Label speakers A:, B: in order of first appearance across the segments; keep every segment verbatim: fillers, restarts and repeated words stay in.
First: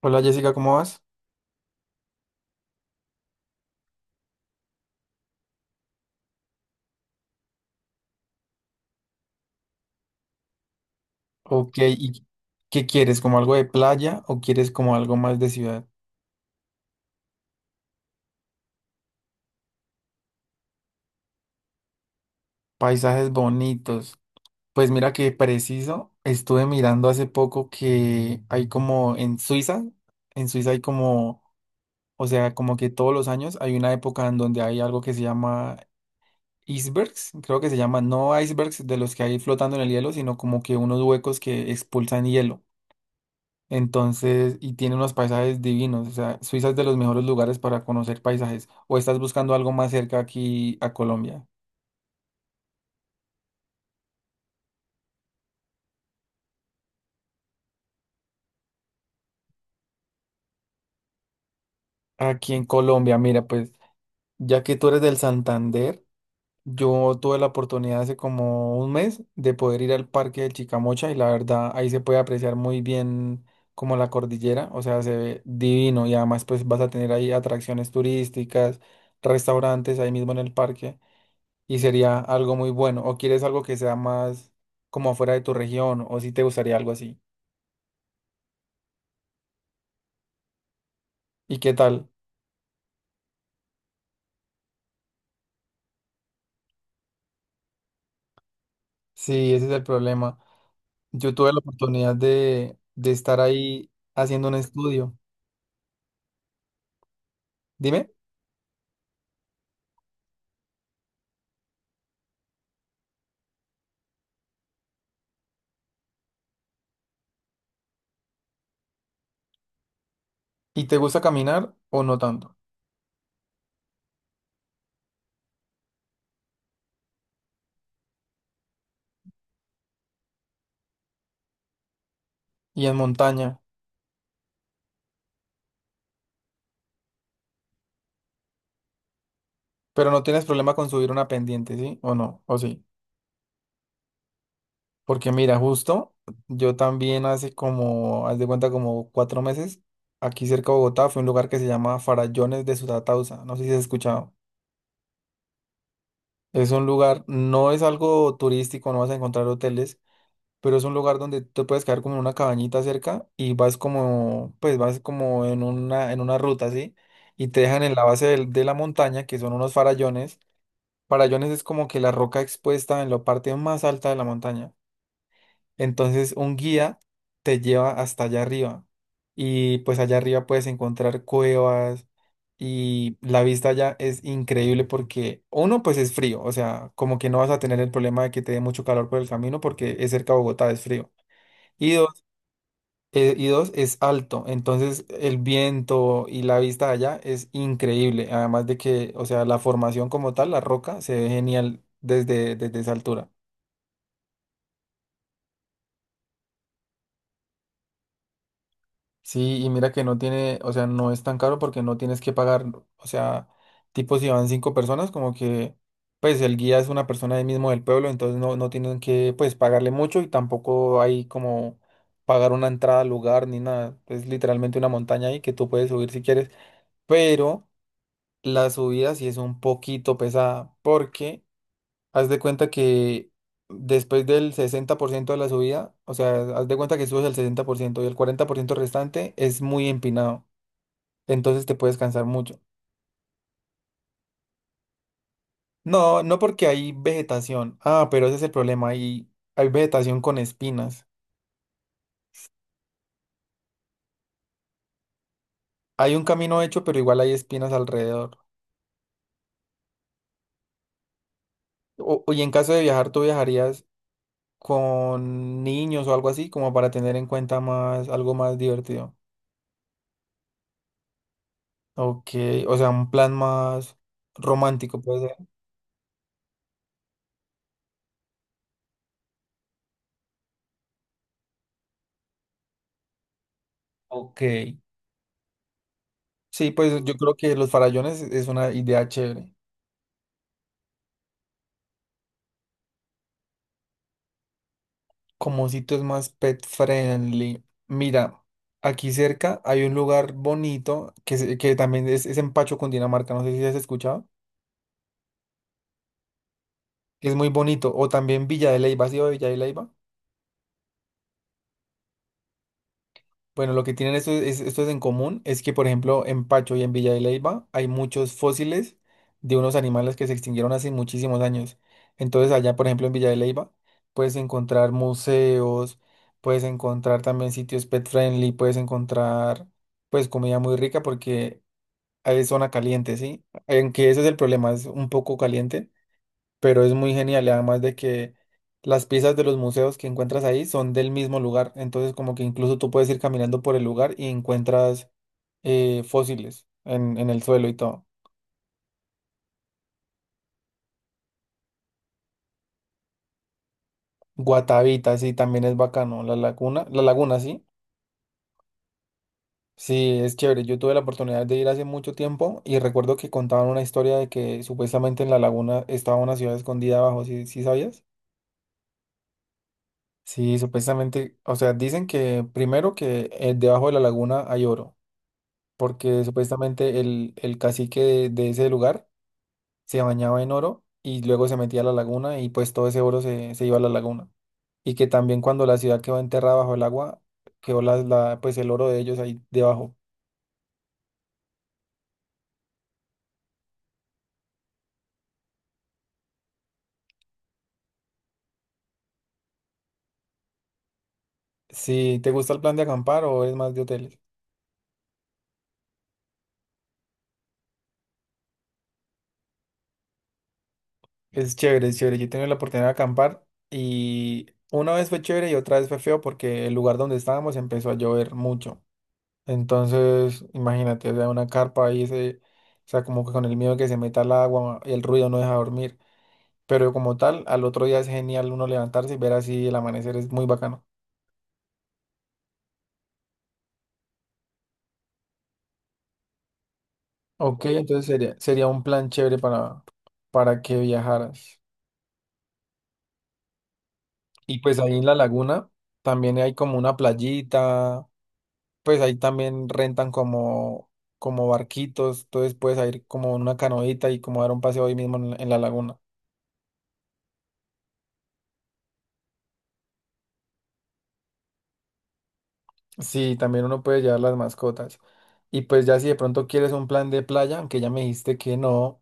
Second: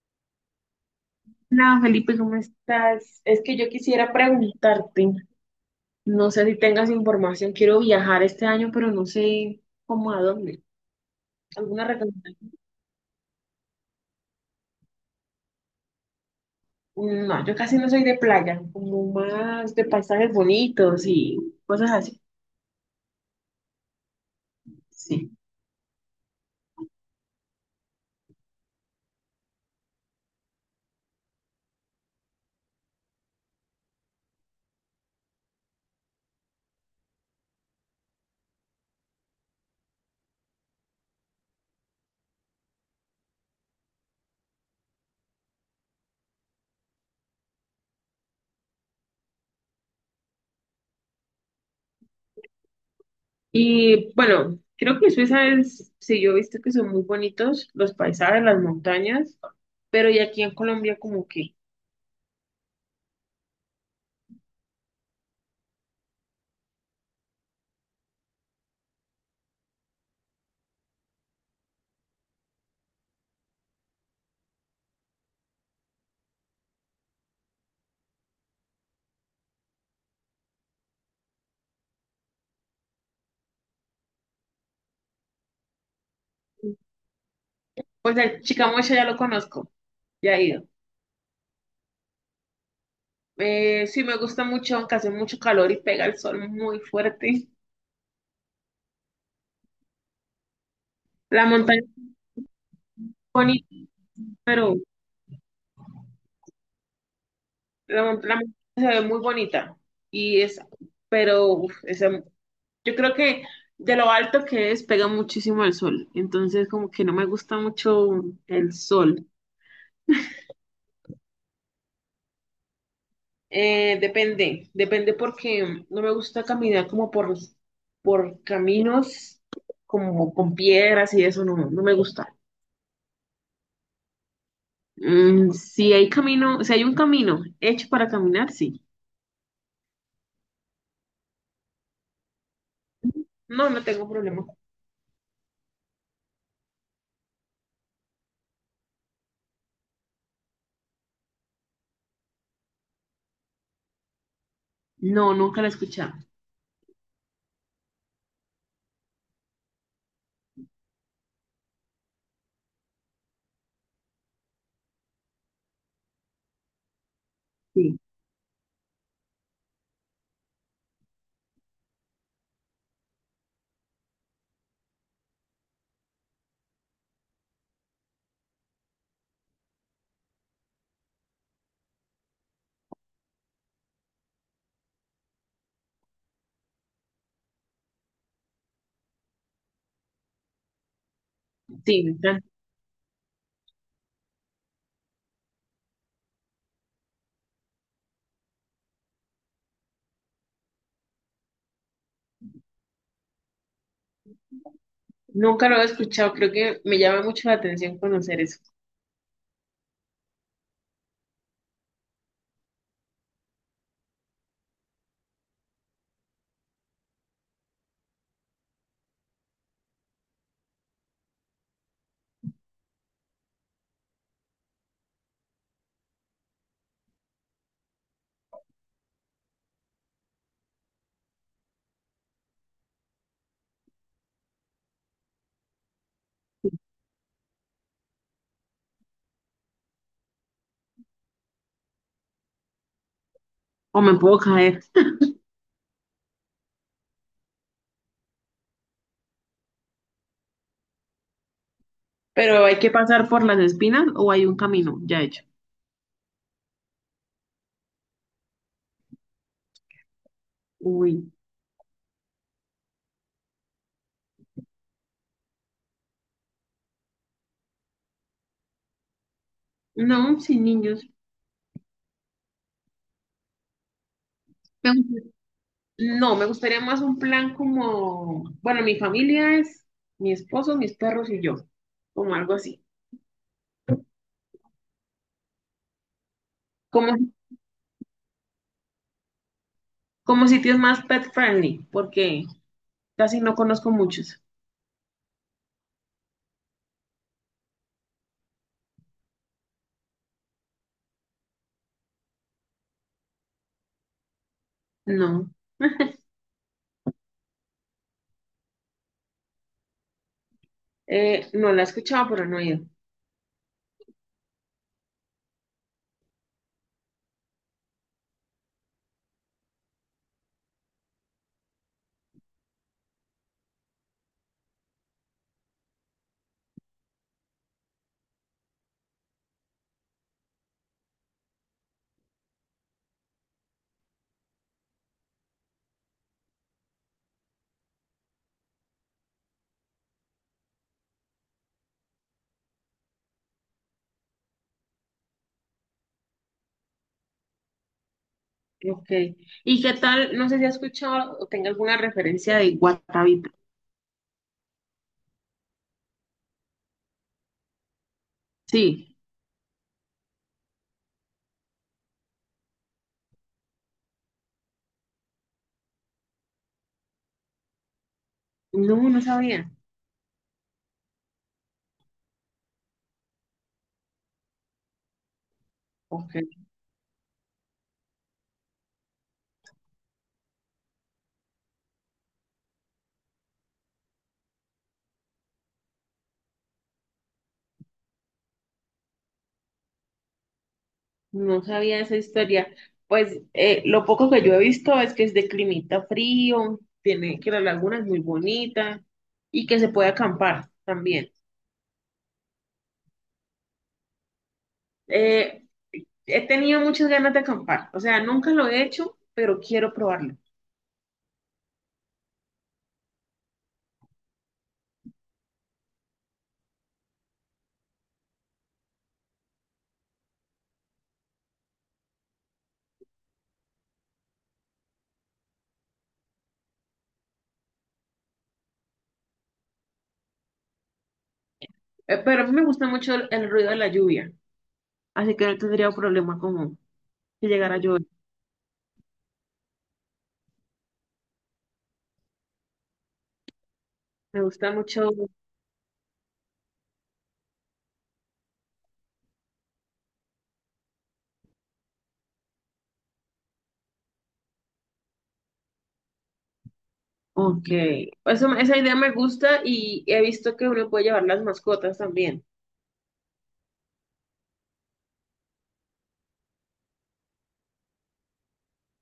A: Hola Jessica, ¿cómo vas?
B: Hola Felipe, ¿cómo estás? Es que yo quisiera preguntarte, no sé si tengas información, quiero viajar este año, pero no sé cómo a dónde.
A: Ok,
B: ¿Alguna
A: ¿y
B: recomendación?
A: qué quieres? ¿Como algo de playa o quieres como algo más de ciudad?
B: No, yo casi no soy de playa, como más de paisajes bonitos y cosas así.
A: Paisajes bonitos. Pues mira
B: Sí.
A: que preciso, estuve mirando hace poco que hay como en Suiza, en Suiza hay como, o sea, como que todos los años hay una época en donde hay algo que se llama icebergs, creo que se llama, no icebergs de los que hay flotando en el hielo, sino como que unos huecos que expulsan hielo. Entonces, y tiene unos paisajes divinos, o sea, Suiza es de los mejores lugares para conocer paisajes. ¿O estás buscando algo más cerca aquí a Colombia?
B: Y bueno, creo que Suiza es, sí, yo he visto que son muy bonitos los paisajes, las montañas, pero y aquí en Colombia como que,
A: Aquí en Colombia, mira, pues ya que tú eres del Santander, yo tuve la oportunidad hace como un mes de poder ir al Parque de Chicamocha y la verdad ahí se puede apreciar muy bien como la cordillera, o sea, se ve divino y además pues vas a tener ahí atracciones turísticas, restaurantes ahí mismo en el parque. Y sería algo muy bueno. ¿O quieres algo que sea más como afuera de tu región? ¿O si te gustaría algo así?
B: pues el Chicamocha ya lo conozco, ya he ido.
A: ¿Y qué tal?
B: Eh, sí, me gusta mucho, aunque hace mucho calor y pega el sol muy fuerte.
A: Sí, ese es el problema. Yo
B: La
A: tuve la
B: montaña es
A: oportunidad de, de estar
B: bonita,
A: ahí haciendo un
B: pero
A: estudio.
B: la,
A: Dime,
B: mon- la montaña se ve muy bonita. Y es, pero uf, esa- yo creo que de lo alto que es, pega muchísimo el sol. Entonces, como que no me gusta mucho el sol.
A: ¿y te gusta caminar o no tanto?
B: Eh, depende, depende porque no me gusta caminar como por, por caminos, como con piedras y eso, no, no me gusta.
A: Y en montaña,
B: Mm, si hay camino, si hay un camino hecho para caminar, sí.
A: pero no tienes problema con subir una pendiente, ¿sí? ¿O no? ¿O sí?
B: No, no tengo problema.
A: Porque mira, justo yo también hace como, haz de cuenta, como cuatro meses, aquí cerca de Bogotá, fue un lugar que se llama Farallones de Sutatausa. No sé si has escuchado.
B: No, nunca lo he escuchado.
A: Es un lugar, no es algo turístico, no vas a encontrar hoteles, pero es un lugar donde te puedes quedar como en una cabañita cerca y vas como, pues vas como en una, en una ruta, ¿sí? Y te dejan en
B: Sí,
A: la base del- de, la montaña, que son unos farallones. Farallones es como que la roca expuesta en la parte más alta de la montaña. Entonces un guía te lleva hasta allá arriba y pues allá arriba puedes encontrar cuevas y la vista allá es increíble porque uno pues es frío, o sea, como que no vas a tener el problema de que te dé mucho calor por el camino porque es cerca a Bogotá, es frío. Y
B: sí,
A: dos,
B: nunca,
A: eh, y dos es alto, entonces el viento y la vista allá es increíble, además de que, o sea, la formación como tal, la roca, se ve genial desde, desde esa altura.
B: nunca lo he escuchado. Creo que me llama mucho la atención conocer eso.
A: Sí, y mira que no tiene, o sea, no es tan caro porque no tienes que pagar, o sea, tipo si van cinco personas, como que, pues el guía es una persona ahí mismo del pueblo, entonces no, no tienen que, pues, pagarle mucho y tampoco hay como pagar una entrada al lugar ni nada. Es literalmente una montaña ahí que tú puedes subir si quieres, pero la subida sí es un poquito pesada porque haz de cuenta que después del sesenta por ciento de la subida, o sea, haz de cuenta que subes el sesenta por ciento y el cuarenta por ciento restante es muy empinado. Entonces te puedes cansar mucho.
B: O me puedo caer.
A: No, no porque hay vegetación. Ah, pero ese es el problema. Hay, hay vegetación con espinas.
B: Pero hay que pasar por las espinas o hay un camino ya hecho.
A: Hay un camino hecho, pero igual hay espinas alrededor.
B: Uy,
A: O, y en caso de viajar, ¿tú viajarías con niños o algo así, como para tener en cuenta más, algo más divertido?
B: no, sin niños.
A: Ok, o sea, un plan más romántico puede ser.
B: No, me gustaría más un plan como, bueno, mi familia es mi esposo, mis perros y yo, como algo así.
A: Ok. Sí, pues
B: Como,
A: yo creo que los farallones es una idea chévere.
B: como sitios más pet friendly, porque casi no conozco muchos.
A: Como sitios más pet friendly. Mira, aquí cerca hay un lugar bonito que, se- que también es, es en Pacho, Cundinamarca. No sé si has escuchado.
B: No,
A: Es muy bonito. O también Villa de Leyva. ¿Sí, ido Villa de Leyva?
B: eh, no la he escuchado, pero no he ido.
A: Bueno, lo que tienen estos, es- estos en común es que, por ejemplo, en Pacho y en Villa de Leyva hay muchos fósiles de unos animales que se extinguieron hace muchísimos años. Entonces, allá, por ejemplo, en Villa de Leyva, puedes encontrar museos, puedes encontrar también sitios pet friendly, puedes encontrar, pues, comida muy rica porque hay zona caliente, ¿sí? Aunque ese es el problema, es un poco caliente pero es muy genial y además de que las piezas de los museos que encuentras ahí son del mismo lugar, entonces como que incluso tú puedes ir caminando por el lugar y encuentras eh, fósiles en, en el suelo y todo.
B: Ok. ¿Y qué tal? No sé si has escuchado o tenga alguna referencia de Guatavita.
A: Guatavita, sí, también es bacano. La laguna, la laguna, sí.
B: Sí,
A: Sí, es chévere. Yo tuve la oportunidad de ir hace mucho tiempo y recuerdo que contaban una historia de que supuestamente en la laguna estaba una ciudad escondida abajo, ¿sí, sí sabías?
B: no, no sabía.
A: Sí, supuestamente, o sea, dicen que primero que eh, debajo de la laguna hay oro, porque
B: Ok.
A: supuestamente el, el cacique de, de ese lugar se bañaba en oro y luego se metía a la laguna y pues todo ese oro se, se iba a la laguna. Y que también cuando la ciudad quedó enterrada bajo el agua, quedó la, la- pues el oro de ellos ahí debajo.
B: No sabía esa historia. Pues eh, lo poco que yo he visto es que es de climita frío, tiene que la laguna es muy bonita y que se puede acampar también.
A: Si te gusta el plan de acampar o es más de hoteles,
B: Eh, He tenido muchas ganas de acampar, o sea, nunca lo he hecho, pero quiero probarlo.
A: es chévere, es chévere. Yo he tenido la oportunidad de acampar y una vez fue chévere y otra vez fue feo porque el lugar donde estábamos empezó a llover mucho. Entonces, imagínate, o sea, una carpa ahí, se, o sea, como que con el miedo de que se meta el agua, el ruido no deja dormir. Pero como tal, al otro día es genial uno levantarse y ver así el amanecer, es muy bacano.
B: Eh, pero a mí me gusta mucho el, el ruido de la lluvia, así que no tendría problema con que
A: Ok,
B: llegara a llover.
A: entonces sería, sería un plan chévere para, para que viajaras.
B: Me
A: Y
B: gusta
A: pues ahí en
B: mucho.
A: la laguna también hay como una playita, pues ahí también rentan como, como barquitos, entonces puedes ir como en una canoita y como dar un paseo ahí mismo en la en la laguna.
B: Ok. Eso, esa idea me gusta y he visto que uno puede llevar las mascotas también.
A: Sí, también uno puede llevar las mascotas. Y pues ya si de pronto quieres un plan de playa, aunque ya me dijiste que no,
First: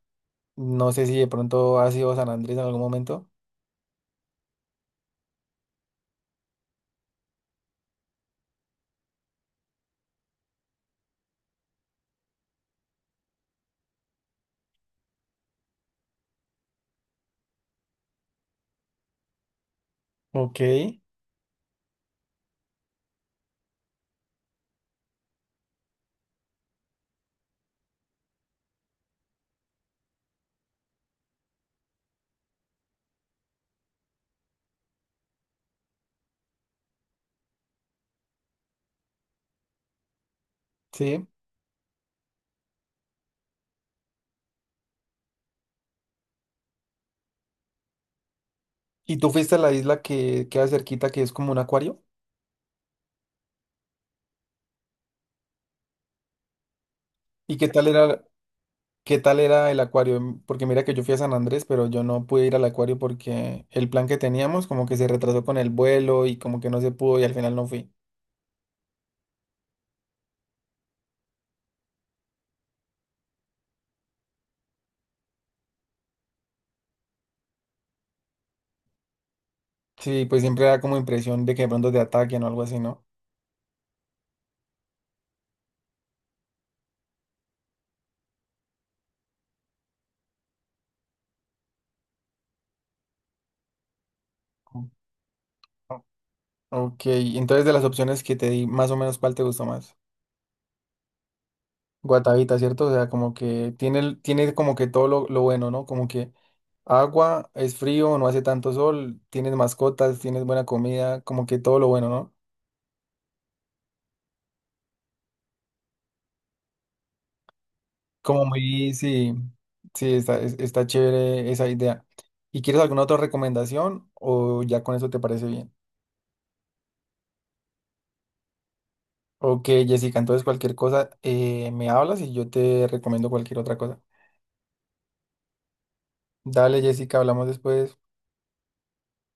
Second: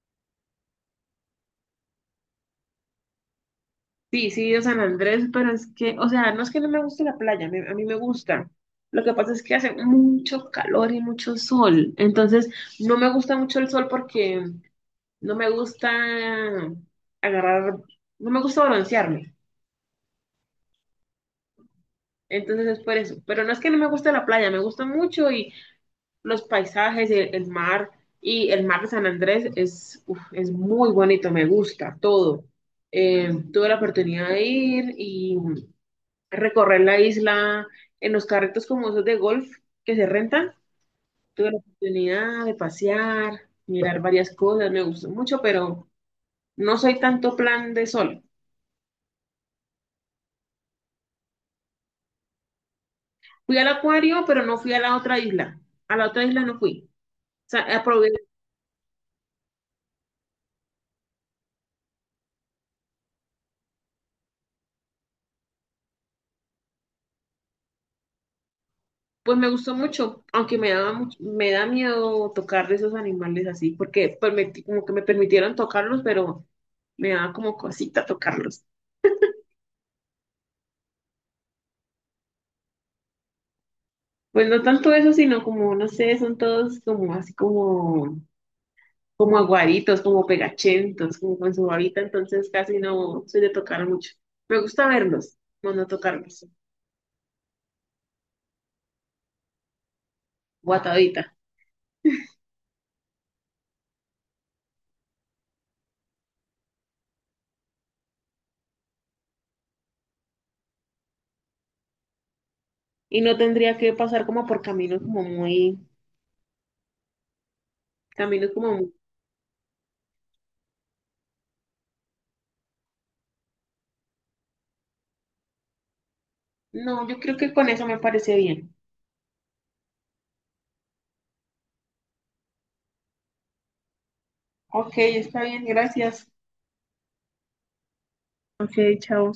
A: no sé si de pronto has ido a San Andrés en algún momento.
B: Sí, sí, he ido a San Andrés, pero es que, o sea, no es que no me guste la playa, me- a mí me gusta. Lo que pasa es que hace mucho calor y mucho sol, entonces no me gusta mucho el sol porque no me gusta agarrar, no me gusta broncearme.
A: Ok,
B: Entonces es por eso. Pero no es que no me guste la playa, me gusta mucho y los paisajes, el, el mar y el mar de San Andrés es, uf, es muy bonito, me gusta todo. Eh, tuve la oportunidad de ir y recorrer la isla en los carritos como esos de golf que se rentan.
A: sí.
B: Tuve la oportunidad de pasear, mirar varias cosas, me gustó mucho, pero no soy tanto plan de sol.
A: ¿Y tú fuiste a la isla que queda cerquita, que es como un acuario?
B: Fui al acuario, pero no fui a la otra isla. A la otra isla no fui. O
A: ¿Y
B: sea,
A: qué tal
B: aprobé,
A: era, qué tal era el acuario? Mm, Porque mira que yo fui a San Andrés, pero yo no pude ir al acuario porque el plan que teníamos como que se retrasó con el vuelo y como que no se pudo y al final no fui.
B: pues me gustó mucho, aunque me daba mucho, me da miedo tocar de esos animales así, porque permití- como que me permitieron tocarlos, pero me daba como cosita tocarlos.
A: Sí, pues siempre da como impresión de que de pronto te ataquen o algo así, ¿no?
B: Pues no tanto eso, sino como, no sé, son todos como así como, como aguaditos, como pegachentos, como con su babita, entonces casi no soy de tocar mucho. Me gusta verlos, no no tocarlos,
A: Ok, entonces de las opciones que te di, más o menos, ¿cuál te gustó más?
B: guatadita.
A: Guatavita, ¿cierto? O sea, como que tiene, el- tiene como que todo lo, lo bueno, ¿no? Como que agua, es frío, no hace tanto sol, tienes mascotas, tienes buena comida, como que todo lo bueno, ¿no?
B: Y no tendría que pasar como por caminos como muy También
A: Como
B: es como,
A: muy, sí, sí, está, es- está chévere esa idea. ¿Y quieres alguna otra recomendación o ya con eso te parece bien?
B: no, yo creo que con eso me parece bien.
A: Ok, Jessica, entonces cualquier cosa eh, me hablas y yo te recomiendo cualquier otra cosa.
B: Ok, está bien, gracias.
A: Dale, Jessica, hablamos después.
B: Ok, chao.